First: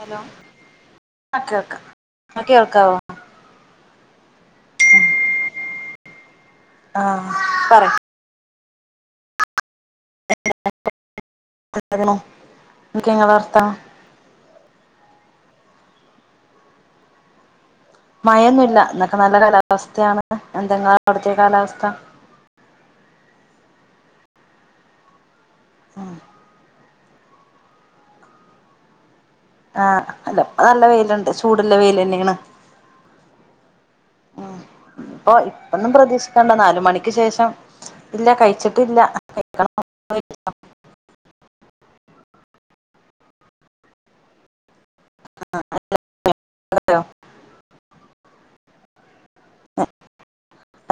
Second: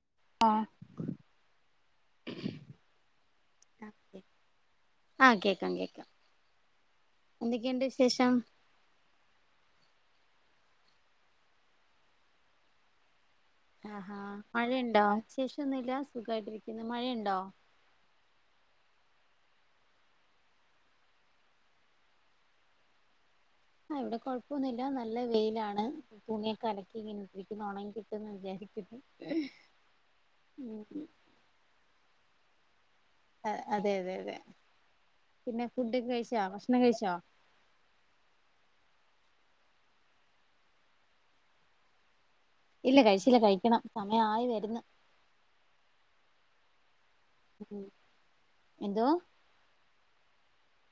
Hello ആഹ് കേൾക്കാം ങ്ങൾക്ക് കേൾക്കാവോ ആഹ് കേക്കാം കേക്കാം ആഹ് എന്തൊക്കെയുണ്ട് പറയ് വിശേഷം [unintelligible] എന്തൊക്കെ ഇങ്ങളെ വർത്താനം ആഹാ മഴയുണ്ടോ? വിശേഷന്നൂല്ല? സുഖമായിട്ടിരിക്കുന്നു മഴയുണ്ടോ? മയൊന്നുല്ല ഇന്നൊക്കെ നല്ല കാലാവസ്ഥയാണ് എന്തെല്ല അവിടുത്തെ കാലാവസ്ഥ? ആ ഇവിടെ കുഴപ്പൊന്നുല്ല നല്ല വെയിലാണ് ഉം തുണിയൊക്കെ അലക്കി ഇട്ടിരിക്കുന്നു ഉണങ്ങി കിട്ടുമെന്ന് വിചാരിക്കുന്നു. ആഹ് അല്ല ഇപ്പോ നല്ല ഉം വെയിലുണ്ട് ചൂടുള്ള വെയിൽ തന്നെ ആണ് അതെ അതെ അതെ ഉം ഇപ്പൊ പിന്നെ ഇപ്പൊന്നും ഫുഡൊക്കെ കഴിച്ചോ പ്രതീക്ഷിക്കണ്ട ഭക്ഷണം നാല് മണിക്ക് കഴിച്ചോ ശേഷം ഇല്ല കഴിച്ചിട്ടില്ല കഴിക്കണം ഇങ്ങൾ കഴിച്ചോ? ഇല്ല കഴിച്ചില്ല കഴിക്കണം സമയായി വരുന്ന് [unintelligible] ഉം എന്തുവാ?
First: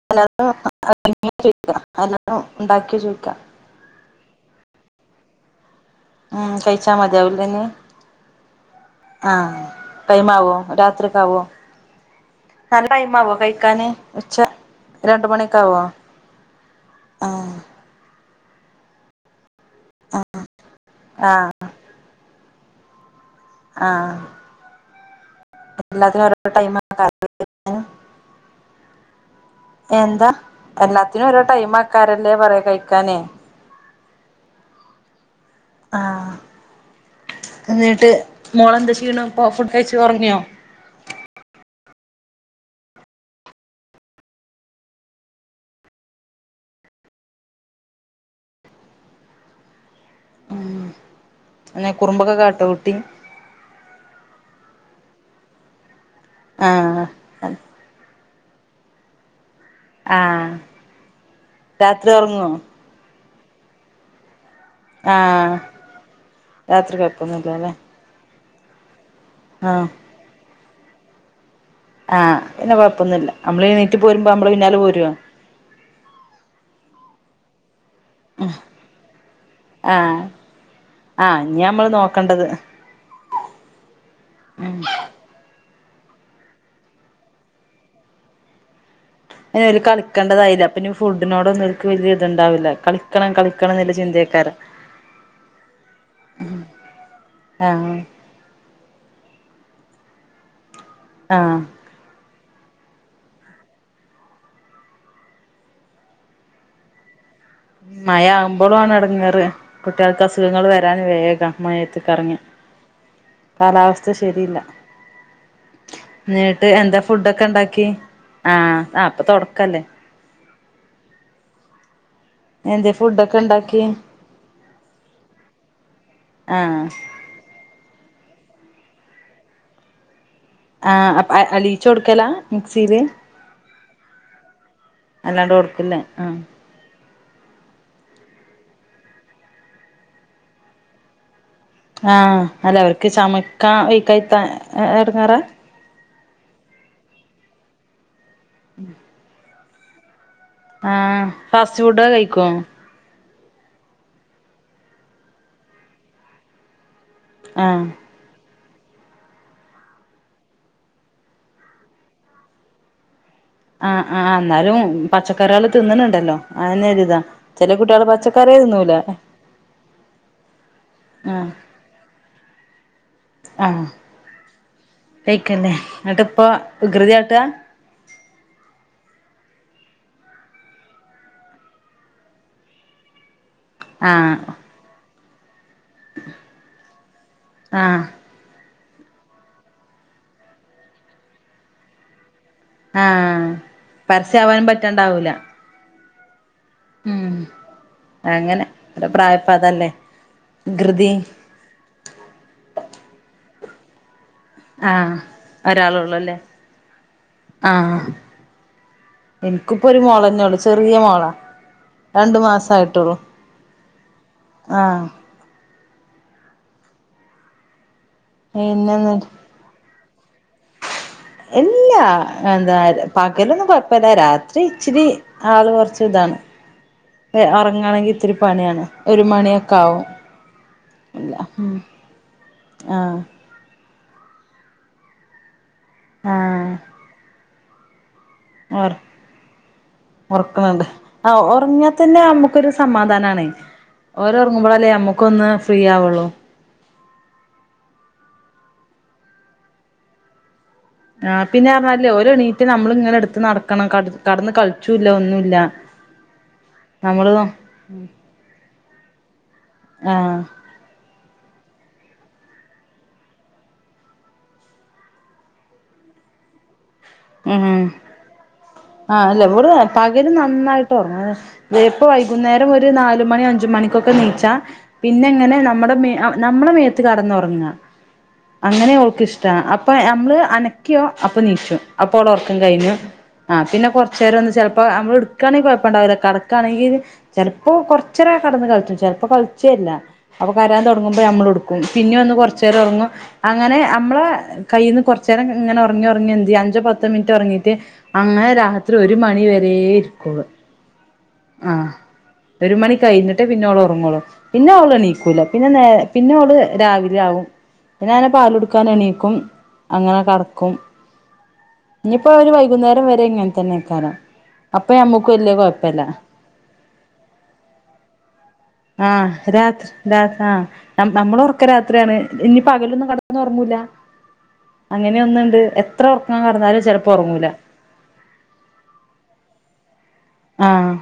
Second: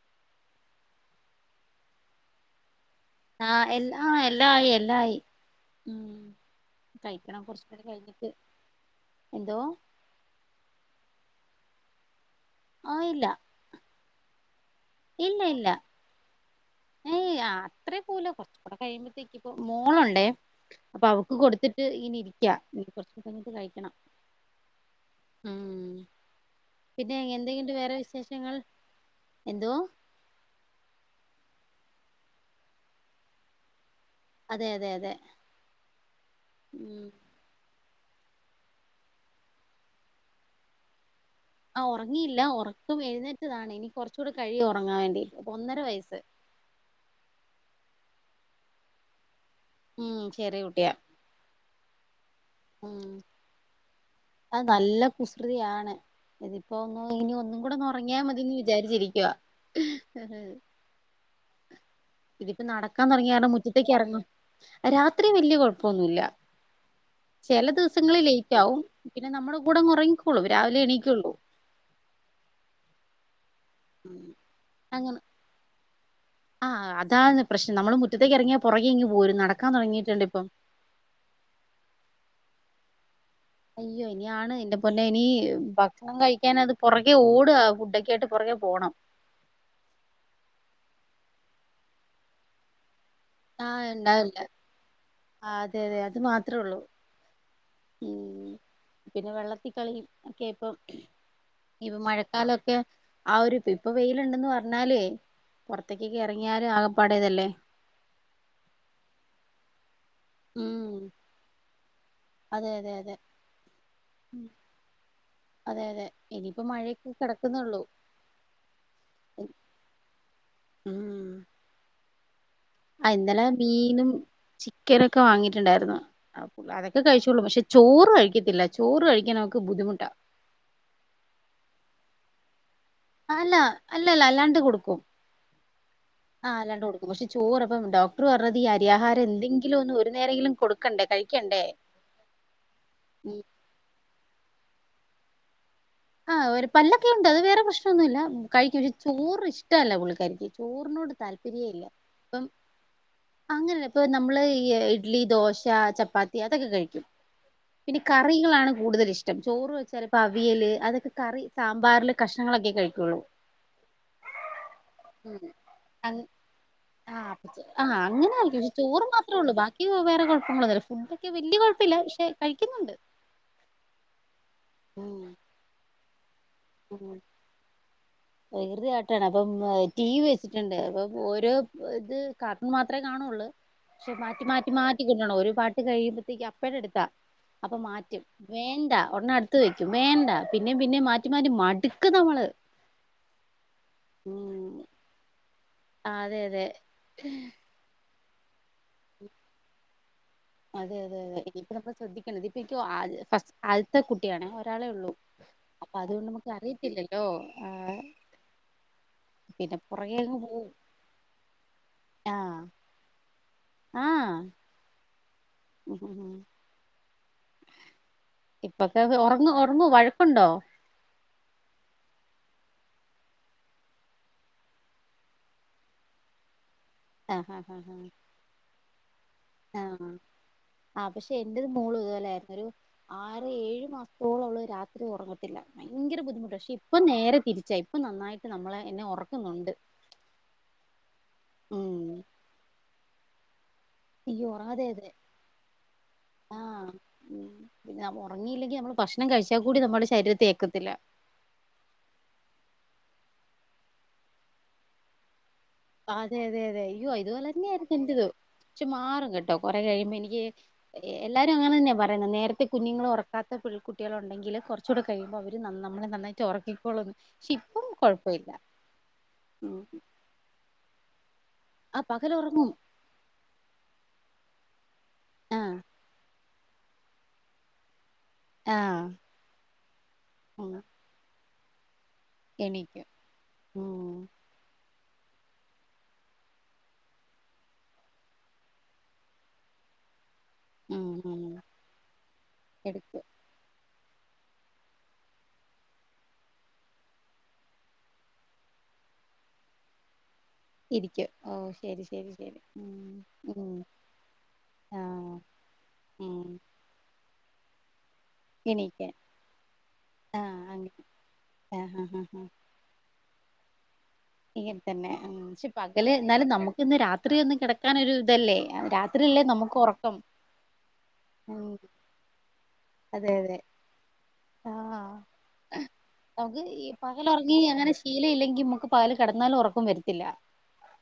[unintelligible] ഉണ്ടാക്കിയോ ചോദിക്കാ ആഹ് എല്ലാം ആയി എല്ലാം ആയി എല്ലാം ആയി. ഉം കഴിച്ചാൽ കഴിക്കണം മതിയാവുലെ ഇനി കൊറച്ചും കൂടി കഴിഞ്ഞിട്ട് എന്തോ ആഹ്. ടൈം ആവോ രാത്രി ഒക്കെ ആവോ നല്ല ടൈം ആയില്ല ആവോ കഴിക്കാന് ഉച്ച രണ്ടു മണി ഒക്കെ ആവോ? ഏയ്‌ ആഹ് അത്രേ പോവൂല കുറച്ചു കൂടെ കഴിയുമ്പത്തേക്കും പ്പോ മോളുണ്ടേ ആഹ് അപ്പൊ അവക്ക് ആഹ് കൊടുത്തിട്ട് ട്ട് ഇങ്ങനെ ഇരിക്ക ഇനി കുറച്ചു കഴിഞ്ഞിട്ട് കഴിക്കണം ആഹ് ഉം എല്ലാത്തിനും ഓരോ ടൈം പിന്നെ എന്തെക്കെണ്ട് വേറെ വിശേഷങ്ങൾ? എന്തോ എന്താ എല്ലാത്തിനും ഓരോ ടൈം ആക്കാരല്ലേ പറയാ കഴിക്കാനേ അതെ അതെ അതെ.. ആഹ് ഉം എന്നിട്ട് മോള് എന്ത് ചെയ്യണ ഇപ്പോ ഫുഡ് കഴിച്ചു ഉറങ്ങിയോ? ആ ഉറങ്ങിയില്ല ഉറക്ക എഴുന്നേറ്റതാണ് ഇനി കുറച്ച് കൂടി കഴിയും ഉറങ്ങാൻ വേണ്ടിട്ട് ഒന്നര വയസ്സ് ഉം ചെറിയ കുട്ടിയാ ങ്ങനെ കുറുമ്പൊക്കെ കാട്ടോ കുട്ടി? ഉം അത് നല്ല കുസൃതിയാണ് ഇതിപ്പോ ആഹ് ഒന്ന് ഇനി ഒന്നും കൂടെ ഒന്ന് ഉറങ്ങിയാ മതിന്ന് വിചാരിച്ചിരിക്കുവാ ആഹ് രാത്രി ഉറങ്ങോ? ഇതിപ്പോ നടക്കാൻ തുടങ്ങിയ കാരണം മുറ്റത്തേക്ക് ഇറങ്ങും രാത്രി ആഹ് വലിയ കുഴപ്പൊന്നുല്ല രാത്രി ചില കൊഴപ്പൊന്നുല്ലല്ലേ ദിവസം ദിവസങ്ങളിൽ ലേറ്റ് ആകും പിന്നെ നമ്മുടെ കൂടെ ആഹ് അങ്ങ് ഉറങ്ങിക്കോളും രാവിലെ എണീക്കുള്ളൂ ആഹ് പിന്നെ കുഴപ്പൊന്നുല്ല നമ്മള് എണീറ്റ് പോരുമ്പോ നമ്മളെ പിന്നാലെ പോരുവോ? അങ്ങനെ ആഹ് അതാണ് പ്രശ്നം നമ്മൾ മുറ്റത്തേക്ക് ഇറങ്ങിയാ പുറകെ ഇങ്ങ് പോരും നടക്കാൻ ആഹ് തുടങ്ങിയിട്ടുണ്ട് ഇപ്പം ആഹ് ഇനിയാ നമ്മള് നോക്കണ്ടത് അയ്യോ ഇനിയാണ് എന്റെ പൊന്നെ ഇനി ഭക്ഷണം കഴിക്കാൻ അത് പുറകെ ഓടാ ഫുഡൊക്കെ ആയിട്ട് പുറകെ പോണം ഇനി ഒരു കളിക്കണ്ടതായിലേ അപ്പൊ ഇനി ഫുഡിനോടൊന്നും ഓല്ക്ക് വല്യത്ണ്ടാവില്ല കളി - ക്കണം കളിക്കണം ആഹ് എന്നല്ല ഉണ്ടാവില്ല ചിന്തയ്ക്കാരം ആ, അതെ അതെ അത് മാത്രേ ഉള്ളൂ ആ ഉം പിന്നെ വെള്ളത്തി ക്കളി ഒക്കെയാ ഇപ്പം ആഹ് ഇപ്പ മഴക്കാലൊക്കെ ആ ഒരുപ്പ ഇപ്പൊ വെയിലുണ്ടന്ന് പറഞ്ഞാലേയ് പുറത്തേക്കൊക്കെ ഇറങ്ങിയാല് ആകപ്പാടതല്ലേ മയ ആകുമ്പോളും ആണ് ഇടങ്ങേറ് കുട്ടിയേൾക്ക് അസുഖങ്ങൾ ഉം വരാൻ വേഗ മഴത്തേക്ക് ഇറങ്ങിയ അതെ അതെ അതെ കാലാവസ്ഥ ഉം. ശരില്ല അതെ അതെ ഇനിയിപ്പോ ന്നിട്ട് എന്താ മഴയൊക്കെ ഫുഡൊക്കെ കെടക്കുന്നൊള്ളൂ ണ്ടാക്കി? ആഹ് ഇപ്പൊ തോടക്കല്ലേ? ഉം എന്തേ ആഹ് ഫുഡൊക്കെ ഇന്നലെ ഇണ്ടാക്കി മീനും ചിക്കനൊക്കെ വാങ്ങിയിട്ടുണ്ടായിരുന്നു അപ്പൊ ആഹ് അതൊക്കെ കഴിച്ചു ചോളൂ പക്ഷെ ചോറ് കഴിക്കത്തില്ല ചോറ് കഴിക്കാൻ അവക്ക് ബുദ്ധിമുട്ടാ ആഹ് അലിയിച്ച് കൊടുക്കലാ മിക്സിയില്? അല്ല അല്ല അല്ലാണ്ട് കൊടുക്കും അല്ലാണ്ട് കൊടുക്കില്ല ആഹ് ആ അല്ലാണ്ട് കൊടുക്കും പക്ഷേ ചോറ് അപ്പം ഡോക്ടർ പറഞ്ഞത് ഈ അരിയാഹാരം എന്തെങ്കിലും ഒന്ന് ഒരു നേരങ്കിലും കൊടുക്കണ്ടേ കഴിക്കണ്ടേ? ആഹ് അല്ല അവർക്ക് ഉം. ചമക്കാ വെയ് ക്കാത്ത ഇടങ്ങേറ? ആഹ് ഒരു പല്ലൊക്കെ ഉണ്ട് അത് വേറെ പ്രശ്നൊന്നുല്ല കഴിക്കും പക്ഷെ ചോറ് ഇഷ്ടല്ല പുള്ളിക്കാരിക്ക് ചോറിനോട് ആഹ് ഫാസ്റ്റ് താല്പര്യേല്ല ഫുഡ് ഇപ്പം കഴിക്കോ അങ്ങനെല്ലപ്പൊ നമ്മള് ഈ ഇഡ്ലി ദോശ ചപ്പാത്തി അതൊക്കെ കഴിക്കും ആഹ് പിന്നെ കറികളാണ് കൂടുതല് ഇഷ്ടം ചോറ് വെച്ചാല് ഇപ്പോ അവിയല് അതൊക്കെ കറി സാമ്പാറിലെ കഷ്ണങ്ങളൊക്കെ കഴിക്കുള്ളൂ ആഹ് ആ എന്നാലും പച്ചക്കറികള് അങ്ങ് തിന്ന്ണുണ്ടല്ലോ അതെന്നെ ആ ഒരിതാ ചെലെ കു- ആ അങ്ങനെ ആയിരിക്ക പക്ഷെ ചോറ് മാത്രേള്ളൂ ബാക്കി വേറെ കുഴപ്പങ്ങളൊന്നല്ലേ ഫുഡൊക്കെ ആഹ് വല്യേ കുഴപ്പം പ്പില്ല ക്ഷെ കഴിക്കുന്നുണ്ട് ആഹ് പെയ്ക്കന്നേ ന്നിട്ടിപ്പ വികൃതിയാട്ടാ? വികൃതികാട്ടാണ് അപ്പം ടി വി വെച്ചിട്ടുണ്ട് അപ്പം ഓരോ ഇത് കാർടൂൺ മാത്രെ കാണുള്ളൂ പക്ഷെ ആഹ് മാറ്റി മാറ്റി മാറ്റി കിട്ടണം ഒരു പാട്ട് കഴിയുമ്പഴത്തേക്ക് അപ്പെ എടുത്താ അപ്പൊ ആഹ് മാറ്റും വേണ്ട ഒടനെ അടുത്ത് വയ്ക്കും വേണ്ട പിന്നേം പിന്നേം മാറ്റി മാറ്റി മടുക്ക് നമ്മള് ആഹ് പരസ്യവാനും പറ്റണ്ടാവൂല ആഹ് അതെ അതെ ഉം അങ്ങനെ ഒരു പ്രായപ്പഅതല്ലേ വികൃതി ഒരു ബിസിനസ് ശ്രദ്ധിക്കേണ്ടത് ഇപ്പ ഇനിക്ക് ഫസ്റ്റ് ആദ്യത്തെ കുട്ടിയാണ് ഒരാളെ ഉള്ളൂ ആഹ് അപ്പൊ ഒരാളൊള്ളൂ അതുകൊണ്ട് അല്ലേ നമുക്ക് അറിയത്തില്ലല്ലോ ആ ആഹ് പിന്നെ എനിക്കിപ്പൊ ഒരു പുറകെ അങ്ങ് മോളെന്നെ പോ ഉള്ളൂ ചെറിയ മോളാ രണ്ടു മാസ ആയിട്ടുള്ളു ആഹ് ആഹ് ഹ് ഹ് ഹും ഇപ്പൊക്ക പിന്നെന്നിട്ട് ഉറങ്ങോ ഉറങ്ങോ വഴക്കുണ്ടോ? ഇല്ലാ എന്താ പകലൊന്നും കൊഴപ്പല്ല രാത്രി ഇച്ചിരി ആള് കുറച്ച് ഇതാണ് ആ ആ ഉറങ്ങണെങ്കി ഇത്തിരി പണിയാണ് ഒരു മണിയൊക്കെ ആവും ആഹ് ആ പക്ഷെ ഇല്ല എൻറത് ഉം മോളും ഇതുപോലെ ആയിരുന്നു ഒരു ആഹ് ആ ഏഴ് മാസത്തോളം ള്ള രാത്രി ഉറങ്ങത്തില്ല ഭയങ്കര ബുദ്ധിമുട്ട് ആഹ് പക്ഷെ ഇപ്പം നേരെ തിരിച്ചായി പ്പോ നന്നായിട് ഉർ ഉറക്കുണുണ്ട് ആ ഉറങ്ങാ ഉം തന്നെ നമ്മക്ക് ക്കൊരു സമാധാനാണേ ഓരോ അയ്യോ ഉറങ്ങുമ്പോഴല്ലേ നമ്മുക്ക ഒന്ന് ഫ്രീ ആവുള്ളൂ ആഹ ഉ പിന്നെ ഉറങ്ങിയില്ലെങ്കി നമ്മൾ ഭക്ഷണം കഴിച്ചാ കൂടി നമ്മുടെ ശരീരത്തേ ഏക്കത്തില്ല. ആ പിന്നെ അർഞ്ഞാല് ഓൽ എണീറ്റ് നമ്മളും ഇങ്ങനെ എടുത്ത് നടക്കണം കട് കെട്ന്ന് കളിച്ചൂല്ല ഒന്നുല്ല. അതെ അതെ അതെ അയ്യോ നമ്മള് ഇതുപോലെന്നെയായിരുന്നു എന്റതും ക്ഷേ മാറും കേട്ടോ കൊറെ കഴിയുമ്പോ എനിക്ക്. ആഹ് എല്ലാരും അങ്ങനെ ന്നെയാ പറയുന്നത് നേരത്തെ കുഞ്ഞുങ്ങൾ ഉറക്കാത്ത പെ കുട്ടികളുണ്ടെങ്കിൽ കുറച്ചുകൂടെ കഴിയുമ്പോ അവർ നമ്മെ നന്നായിട്ട്. ച്ചെ ഒർക്കിക്കൊളന്ന്. ഉം ഉ ആഹ് അല്ലെ ഇവൾ ഉം പക് ഇവര് നന്നായിട്ട് ഒർങ്ങു തേപ്പ ആ പകല് വൈകുന്നേരം ഉറങ്ങും ഒരു നാലുമണി അഞ്ച് മണിക്കൊക്കെനീച്ചാ. പിന്നെങ്ങനെ ആഹ് നമ്മുടെ മേ നമ്മുടെ മേത്ത് കെടന്നൊർങ്ങാ. അങ്ങനെയ ആഹ് അവൾക്ക് ഇഷ്ടാ അപ്പൊ നമ്മള് ഉം അനക്കിയോ അപ്പൊ നീച്ചും. അപ്പോളെ ഒർക്കം കഴിഞ്ഞു എണീക്കും ആ പിന്നെ ഉം കൊർച്ചേരൊന്ന് ചെൽ ഇപ്പ അമ്മള് ഇടുക്കാണെങ്കിൽ കൊഴപ്പണ്ടാവുല കെടക്കാണെങ്കി. ചെൽപ്പോ കൊറച്ചേരെ കെടന്ന് കളിച്ചു ചെൽപ്പോ കളിച്ചേല്ല. അപ്പൊ കര്യാൻ ഉം തൊടങ്ങുമ്പോ ഉം നമ്മൾ ഇട്ക്കും പിന്നെ ഒന്ന് കൊർച്ചേര ഒർങ്ങും. എടുക്കും അങ്ങനെ നമ്മളെ ഹ് കയ്യിന്ന് കൊർച്ചേരം ഇങ്ങനെ ഒങ്ങി ഒർങ്ങി എന്തിയ അഞ്ച് ഒര് പത്ത് മിനിറ്റ് ഒറങ്ങീട്ട് അങ്ങനെ രാത്രി ഒരു മണി വരെ ഇരിക്കോള്. ഇരിക്കും ഓ ആഹ് ശരി ശരി ശരി ഒരു മണി ഉം കഴിഞ്ഞിട്ട് പിന്നെ ഉം അവള് ഒറങ്ങുളൂ പിന്നെ ആഹ് അവളെണീക്കൂല പിന്നെ നേ പിന്നെ ഉം ഓള് രാവിലെ ആവും പിന്നെ അങ്ങനെ പാലുടുക്കാൻ എണീക്കാൻ എണീക്കും അങ്ങനെ ആഹ് കെടക്കും. അങ്ങനെ ആഹ് ആഹ് ഇഞ്ഞ്പ്പോ ആഹ് ഒര് വൈകുന്നേരം വരെ ഇങ്ങൻ തന്നെക്കാരം. ഇങ്ങൻ അപ്പൊ തന്നെ ഞമ്മക്ക് ആഹ് വല്യ പക്ഷെ കൊഴപ്പല്ല പകല് എന്നാലും നമുക്കിന്ന് രാത്രി ഒന്ന് കെടക്കാനൊരു ഇതല്ലേ. രാത്രിയല്ലേ ആഹ നമുക്ക് രാത്ര ഉറക്കം രാ ആഹ് നമ്മളെ ഉം ഒർക്കം രാത്രിയാണ് ഇനി പകലൊന്നും അതെ കെടന്ന് അതെ ഒറങ്ങുല ആഹ് അങ്ങനെയൊന്നുണ്ട് എത്ര ഒർങ്ങാ കെടന്നാലും ചെലപ്പോ ഒറങ്ങൂല ശീല ഇല്ലെങ്കി നമുക്ക് പകല് കെടന്നാലും ഒറക്കം വരത്തില്ല ആഹ്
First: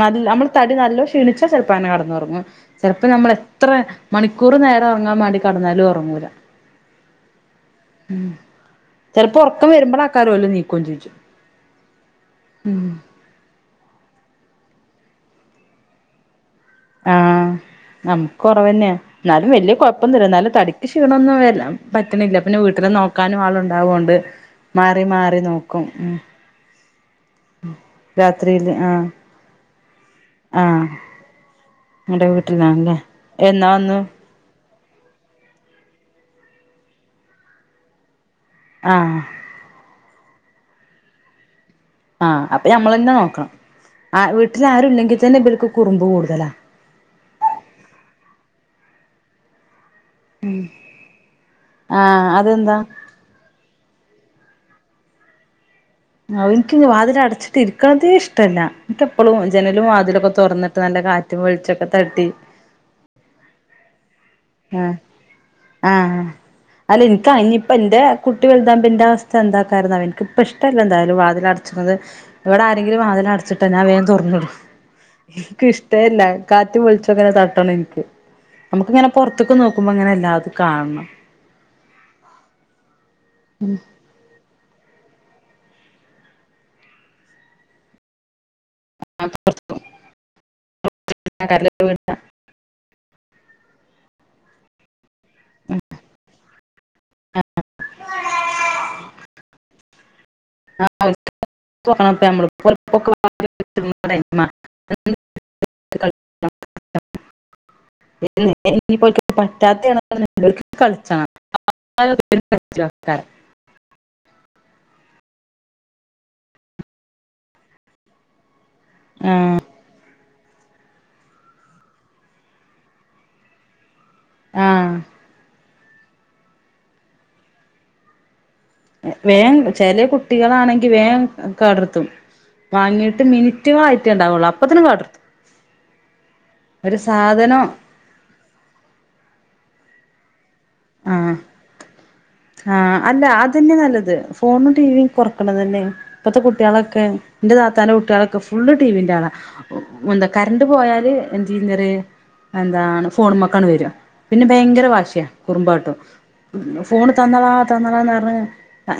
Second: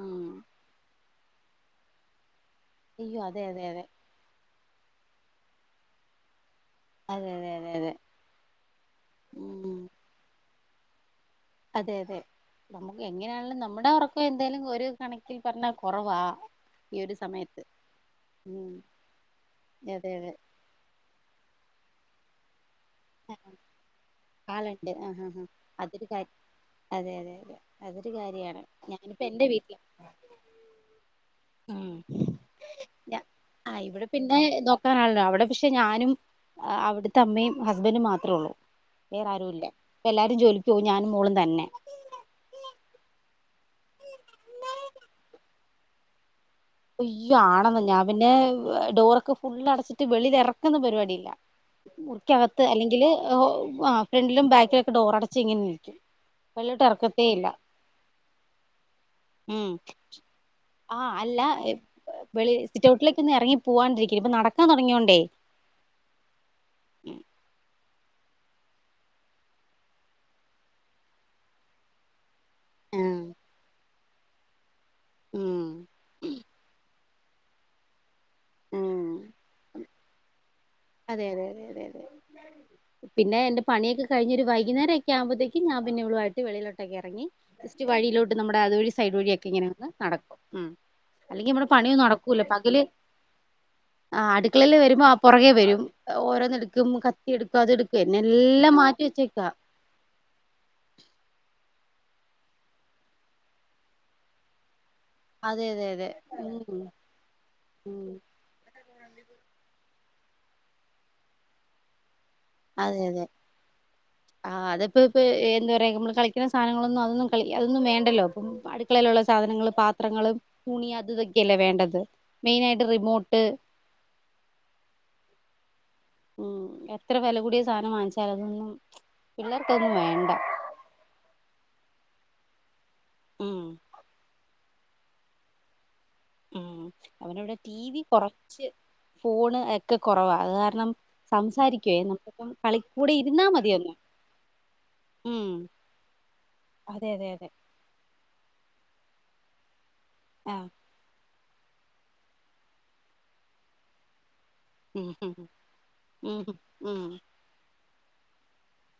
നല്ല നമ്മള് തടി നല്ല ക്ഷീണിച്ചാ ചെൽപ്പോ അങ്ങനെ കെടന്നൊറങ്ങും ചെൽപ്പോ അയ്യോ നമ്മൾ അതെ അതെ എത്ര അതെ മണിക്കൂർ നേരം ഒറങ്ങാൻ വേണ്ടി കെടന്നാലും ഒറങ്ങൂല അതെ അതെ അതെ അതെ ചെൽപ്പോ ഒറക്കം ഉം വരുമ്പളേക്കാരോൽ നീക്കും ചെയ്യും അതെ അതെ നമുക്ക് എങ്ങനെയാണിലും നമ്മുടെ ഒറക്കം എന്തായാലും ഒരു കണക്കിൽ പർഞ്ഞാ കൊറവാ ആഹ് നമുക്ക് ഉം കൊറവന്നെയ എന്നാലും വല്യ അതെ കൊഴപ്പൊന്നില്ല അതെ എന്നാലും തടിക്ക് ക്ക് ക്ഷീണൊന്നും വരാ പറ്റണില്ല പിന്നെ വീട്ടില് നോ നോക്കാനും ആളുണ്ടാവോണ്ട് ആളുണ്ട് മാറി ആഹ് ആഹ് മാറി ആഹ് നോക്കും അതൊരു ഉം കാര്യം അതെ അതെ അതെ അതൊരു കാര്യാണ് രാത്രിയില് ആഹ് ഞാനിപ്പോ എൻറെ വീട്ടില ആഹ് നിന്റെ വീട്ടിലാണ്ല്ലേ എന്നാ വന്നു എന്നെ നോക്കാനാണല്ലോ അവിടെ പക്ഷെ ഞാനും അവിടുത്തെ അമ്മയും ഹസ്ബന്റും മാത്രമേ ഉള്ളു. ആഹ് വേറെ ആരും ഇല്ല ഇപ്പ എല്ലാരും ജോലിക്ക് പോവും ഞാനും മോളും തന്നെ ആഹ് അപ്പൊ ഞമ്മളെന്നെ നോക്കണം ആ വീട്ടിൽ ആരുല്ലെങ്കി തന്നെ ഇവർക്ക് കുറുമ്പ് കൂടുതലാ അയ്യോ ആണെന്ന് ഞാൻ പിന്നെ ഹ് ഡോറൊക്കെ ഫുള് അടച്ചിട്ട് ട്ട് വെളിൽ എറക്കുന്ന പരിപാടിയില്ല ആഹ് മുറിക്കകത്ത് അതെന്താ അല്ലെങ്കിൽ ഓ ആഹ് ഫ്രണ്ടിലും ബാക്കിലുംക്കെ ഡോറടച്ച് ഇങ്ങനെ നിക്കും ഔ ഇൻക്ക് വാതില അടച്ചിട്ടി ഇരിക്കണതേ ഇഷ്ട്ടല്ല ഇൻക്കിപ്പളും ജനലും വാതിലൊക്കെ തൊറന്നിട്ട് നല്ല കാ ല്ല എ അ തട്ടി സിറ്റൗട്ടിലേക്ക് ഒന്ന് എറങ്ങി പോവാണ്ടിരിക്ക ഇപ്പൊ നടക്കാ ആഹ് തൊടങ്ങിയോണ്ടേ ആഹ് അല്ല ഇൻക്കയി ഇനിയിപ്പ എന്റെ കുട്ടി വലുതാവുമ്പെന്റെ അവസ്ഥ എന്താക്കാരെന്ന എനിക്കിപ്പ ഇഷ്ട്ടല്ല എന്താലും വാതിലട ച്ചത് ഇവിടെ ആരെങ്കിലും ഉം വാതിലട്ച്ചിട്ട ഞാൻ വേം തൊർന്ന്ടും ഉം എനിക്കിഷ്ടെ അല്ല കാറ്റു വെളിച്ചുങ്ങനെ തട്ടണം എനിക്ക് ഉം നമുക്കിങ്ങനെ പൊറത്ത്ക്ക് നോ ക്കുമ്പോ ഇങ്ങനെല്ലാതും കാണണം അതെ അതെ അതെ അതെ പിന്നെ എന്റെ പണിയൊക്കെ കഴിഞ്ഞ് ഒരു വൈകുന്നേരക്കെ ആവുമ്പഴത്തേക്ക് ഞാൻ പിന്നെ ഇവളു ആയിട്ട് വെളിയിലോട്ടക്ക എറങ്ങി ജസ്റ്റ് വഴിയിലോ നമ്മട അതുവഴി സൈഡ് വഴിയൊക്കെ ഇങ്ങനെ നടക്കും അല്ലെങ്കി മ്മട പണി നടക്കൂല്ല പകല് ആ അടുക്കളയില് വരുമ്പോ ആ പുറകെ വരും ഓരോന്നെടുക്കും കത്തിയെടുക്കും അതെടുക്കും എന്നന്നെല്ലാം മാറ്റി വെച്ചേക്ക ആ [unintelligible] അതെ അതെ അതെ ഉം ഉം [unintelligible] പറ്റാത്ത [unintelligible] അതെതെ ആഹ് അതിപ്പപ്പോ എന്താ പറയാ നമ്മള് കളിക്കണ സാധനങ്ങളൊന്നും അതൊന്നും കളി അതൊന്നും വേണ്ടല്ലോ അപ്പം അട് ക്കളയിലുള്ള ആഹ് സാധനങ്ങള് പാത്രങ്ങളും തുണി അത് ഇതൊക്കെയല്ലേ വേണ്ടത് മെയിനായിട്ട് റിമോട്ട് ആഹ ഉം എത്ര വില കൂടിയ സാധനം വാങ്ങിച്ചാലും അതൊന്നും വേ പിള്ളേർക്കൊന്നും ചില വേണ്ട കുട്ടികളാണെങ്കിൽ വേം കടർത്തും വാങ്ങിട്ട് ഉം മിനിറ്റ് ആയിട്ട ഉണ്ടാവുള്ളൂ അപ്പത്തന അടർത്തും ഉം അവനിവിടെ ടിവി കുറച്ച് ഫോണ് ഒക്കെ കുറവാ അത് കാരണം സംസാരിക്കുയേ നമ്മുക്കിപ്പം ആഹ അല്ല അത് തന്നെ നല്ലത് ഫോണും ടിവിം കൊറക്കണ ഉം തന്നെ ഇപ്പത്തെ കുട്ടികളൊക്കെ അതെ അതെ അതെ താത്താൻ്റെ കുട്ടികളൊക്കെ ഫുള്ള് ടിവിന്റാളാ എന്താ കറണ്ട് ആഹ് പോയാല് എന്ത് ഇന്നര് എന്താണ് ഫോൺ മക്കാണ് വര്ക പിന്നെ ഭയങ്കര ഉം വാശിയ കുറുമ്പാട്ടും ഉം ഉം ഫോണ് തന്നളാ തന്നളാന്ന് പറഞ്ഞ്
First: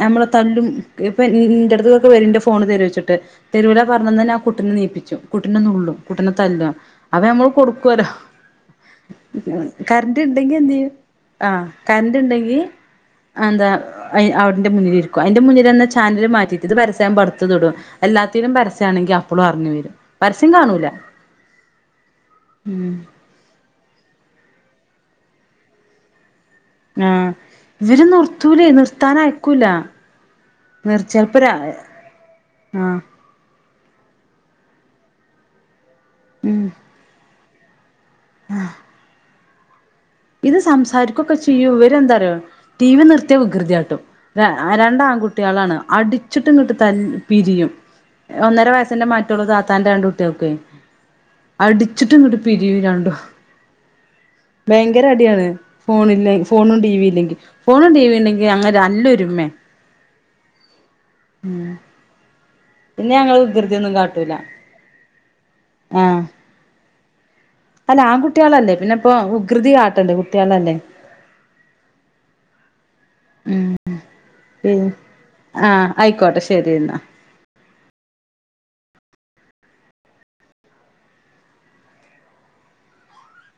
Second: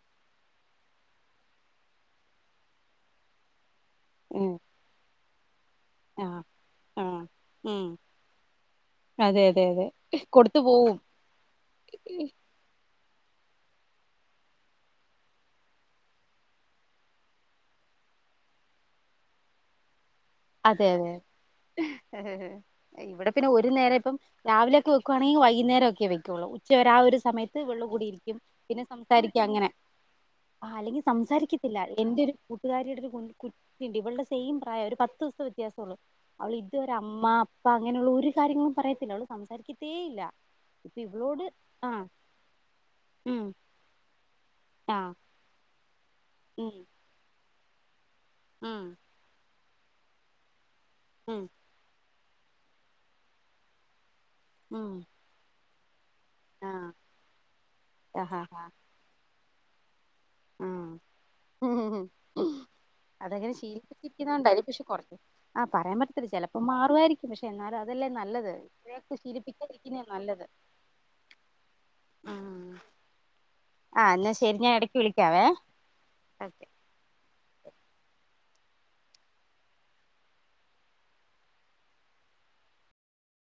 ഞമ്മളെ തല്ലും, ഇപ്പൊ ന്റെട്ത്ത്ക്കൊക്കെ വരും ന്റെ ഫോണ് തരൊച്ചിട്ട് തെരൂല പർഞ്ഞന്നെന് ആ ഉം കുട്ടിനെ നീപ്പിച്ചു കുട്ടിനെ നുള്ളും കുട്ടിന ആഹ് തല്ലും അവ ആഹ് ഞമ്മൾ ഉം കൊടുക്കുവലൊ അതെ അതെ അതെ കര്ന്റ്ണ്ടെങ്കി കൊടുത്തു എന്ത്യ്യും, പോവും ആഹ് കർന്റ്ണ്ടെങ്കി അ എന്താ അയ് അതിൻ്റെ മുന്നിലിരിക്കും അയ്ൻ്റെ മുന്നിൽ ന്ന ച്ചാനല് മാറ്റിട്ട് രു പരസ്യാവുമ്പടുത്തത് ടു എല്ലാത്തിനും പരസ്യാണെങ്കിൽ അപ്പളും അർഞ്ഞു വരും പരസ്യം കാണൂല അതെ അതെ ഉം ഇവിടെ പിന്നെ ഒരു നേര ഇപ്പം രാവിലെയൊക്കെ വെക്കുവാണെങ്കിൽ പിന്നെ വൈകുന്നേരം ഒക്കെ വെക്കൊള്ളൂ ഉച്ച വരെ ആ ഒരു ആഹ് സമയത്ത് ഇവള്ടെ ഇവര് കൂടെയിരിക്കും, നിർത്തൂലേ പിന്നെ സംസാരിക്കും, നിർത്താനയക്കൂല അങ്ങനെ ആഹ് നിർ അല്ലെങ്കിൽ ചെൽപ്പോ രാ സംസാരിക്കത്തില്ല. എന്റെ ഒരു കൂട്ടുകാരിയുടെ ആഹ് ഒരു കു ട്ടിണ്ട്. ഇവൾടെ സെയിം പ്രായം. ഒരു പത്ത് ദിവസ്ത്തെ വ്യത്യാസം ഉള്ളു. ഉം അവളിതുവരെ അമ്മ പ്പ അങ്ങനെയുള്ള ഒരു കാര്യങ്ങളും പറയത്തില്ല. അവള് സംസാരിക്കത്തേ ഇല്ല ഇത് ഇപ്പൊ ഇവളോട് സംസാരിക്കുകൊക്കെചെയ്യും ആഹ് ഇവരെന്താ അറിയോ, ടി വി നിർത്തിയ ഉം വികൃതിയാട്ടും. ര ആഹ് രണ്ടാൺകുട് ട്യാളാണ്. അടിച്ചിട്ട് ങ്ങട്ട് ഉം തൽ പിരിയും. ഒന്നര ഉം വയസിന്റെ മാറ്റ് റ്റൊള്ളു താത്താൻന്റെ രണ്ട് കുട്ട്യാൾക്കെയ് ഉം അടിച്ചിട്ട്ങ്ങട്ട് പിരിയും രണ്ടു, ഉം ഭയങ്കര അടിയാണ് ഫോണിന്നേയ് ഫോണും ആഹ് ടി വി ഇല്ലെങ്കി, ഫോണും ടിവി ആഹ് ണ്ടെങ്കിൽ ആഹ് ഞങ്ങള് നല്ലൊരുമേ ആഹ് പിന്നെ ഞങ്ങൾ അതങ്ങനെ വികൃതിയൊന്നും കാട്ടൂല ശീലിപ്പിച്ചിരിക്കുന്നണ്ടാ യിരിക്കും, പക്ഷെ കുറച്ച് ആ പറയാൻ ആഹ് പറ്റത്തില്ല ചെലപ്പം മാറുവായിരിക്കും പക്ഷെ, എന്നാലും അല്ല അതല്ലേ നല്ലത്, ആൺകുട്ടികളല്ലേ പിന്നെ ഇപ്പഴേ ഇപ്പോ ഒക്കെ വികൃതി ശീലിപ്പിക്കാതിരിക്കുന്നയ കാട്ടണ്ടേ നല്ലത് കുട്ടികളല്ലേ ആഹ് ഉം എന്നാ ശരി ഞാൻ പിൻ ഇടക്ക് വിളിക്കാവേ ആഹ് ഐക്കോട്ടെ ഓക്കെ ശരി എന്നാ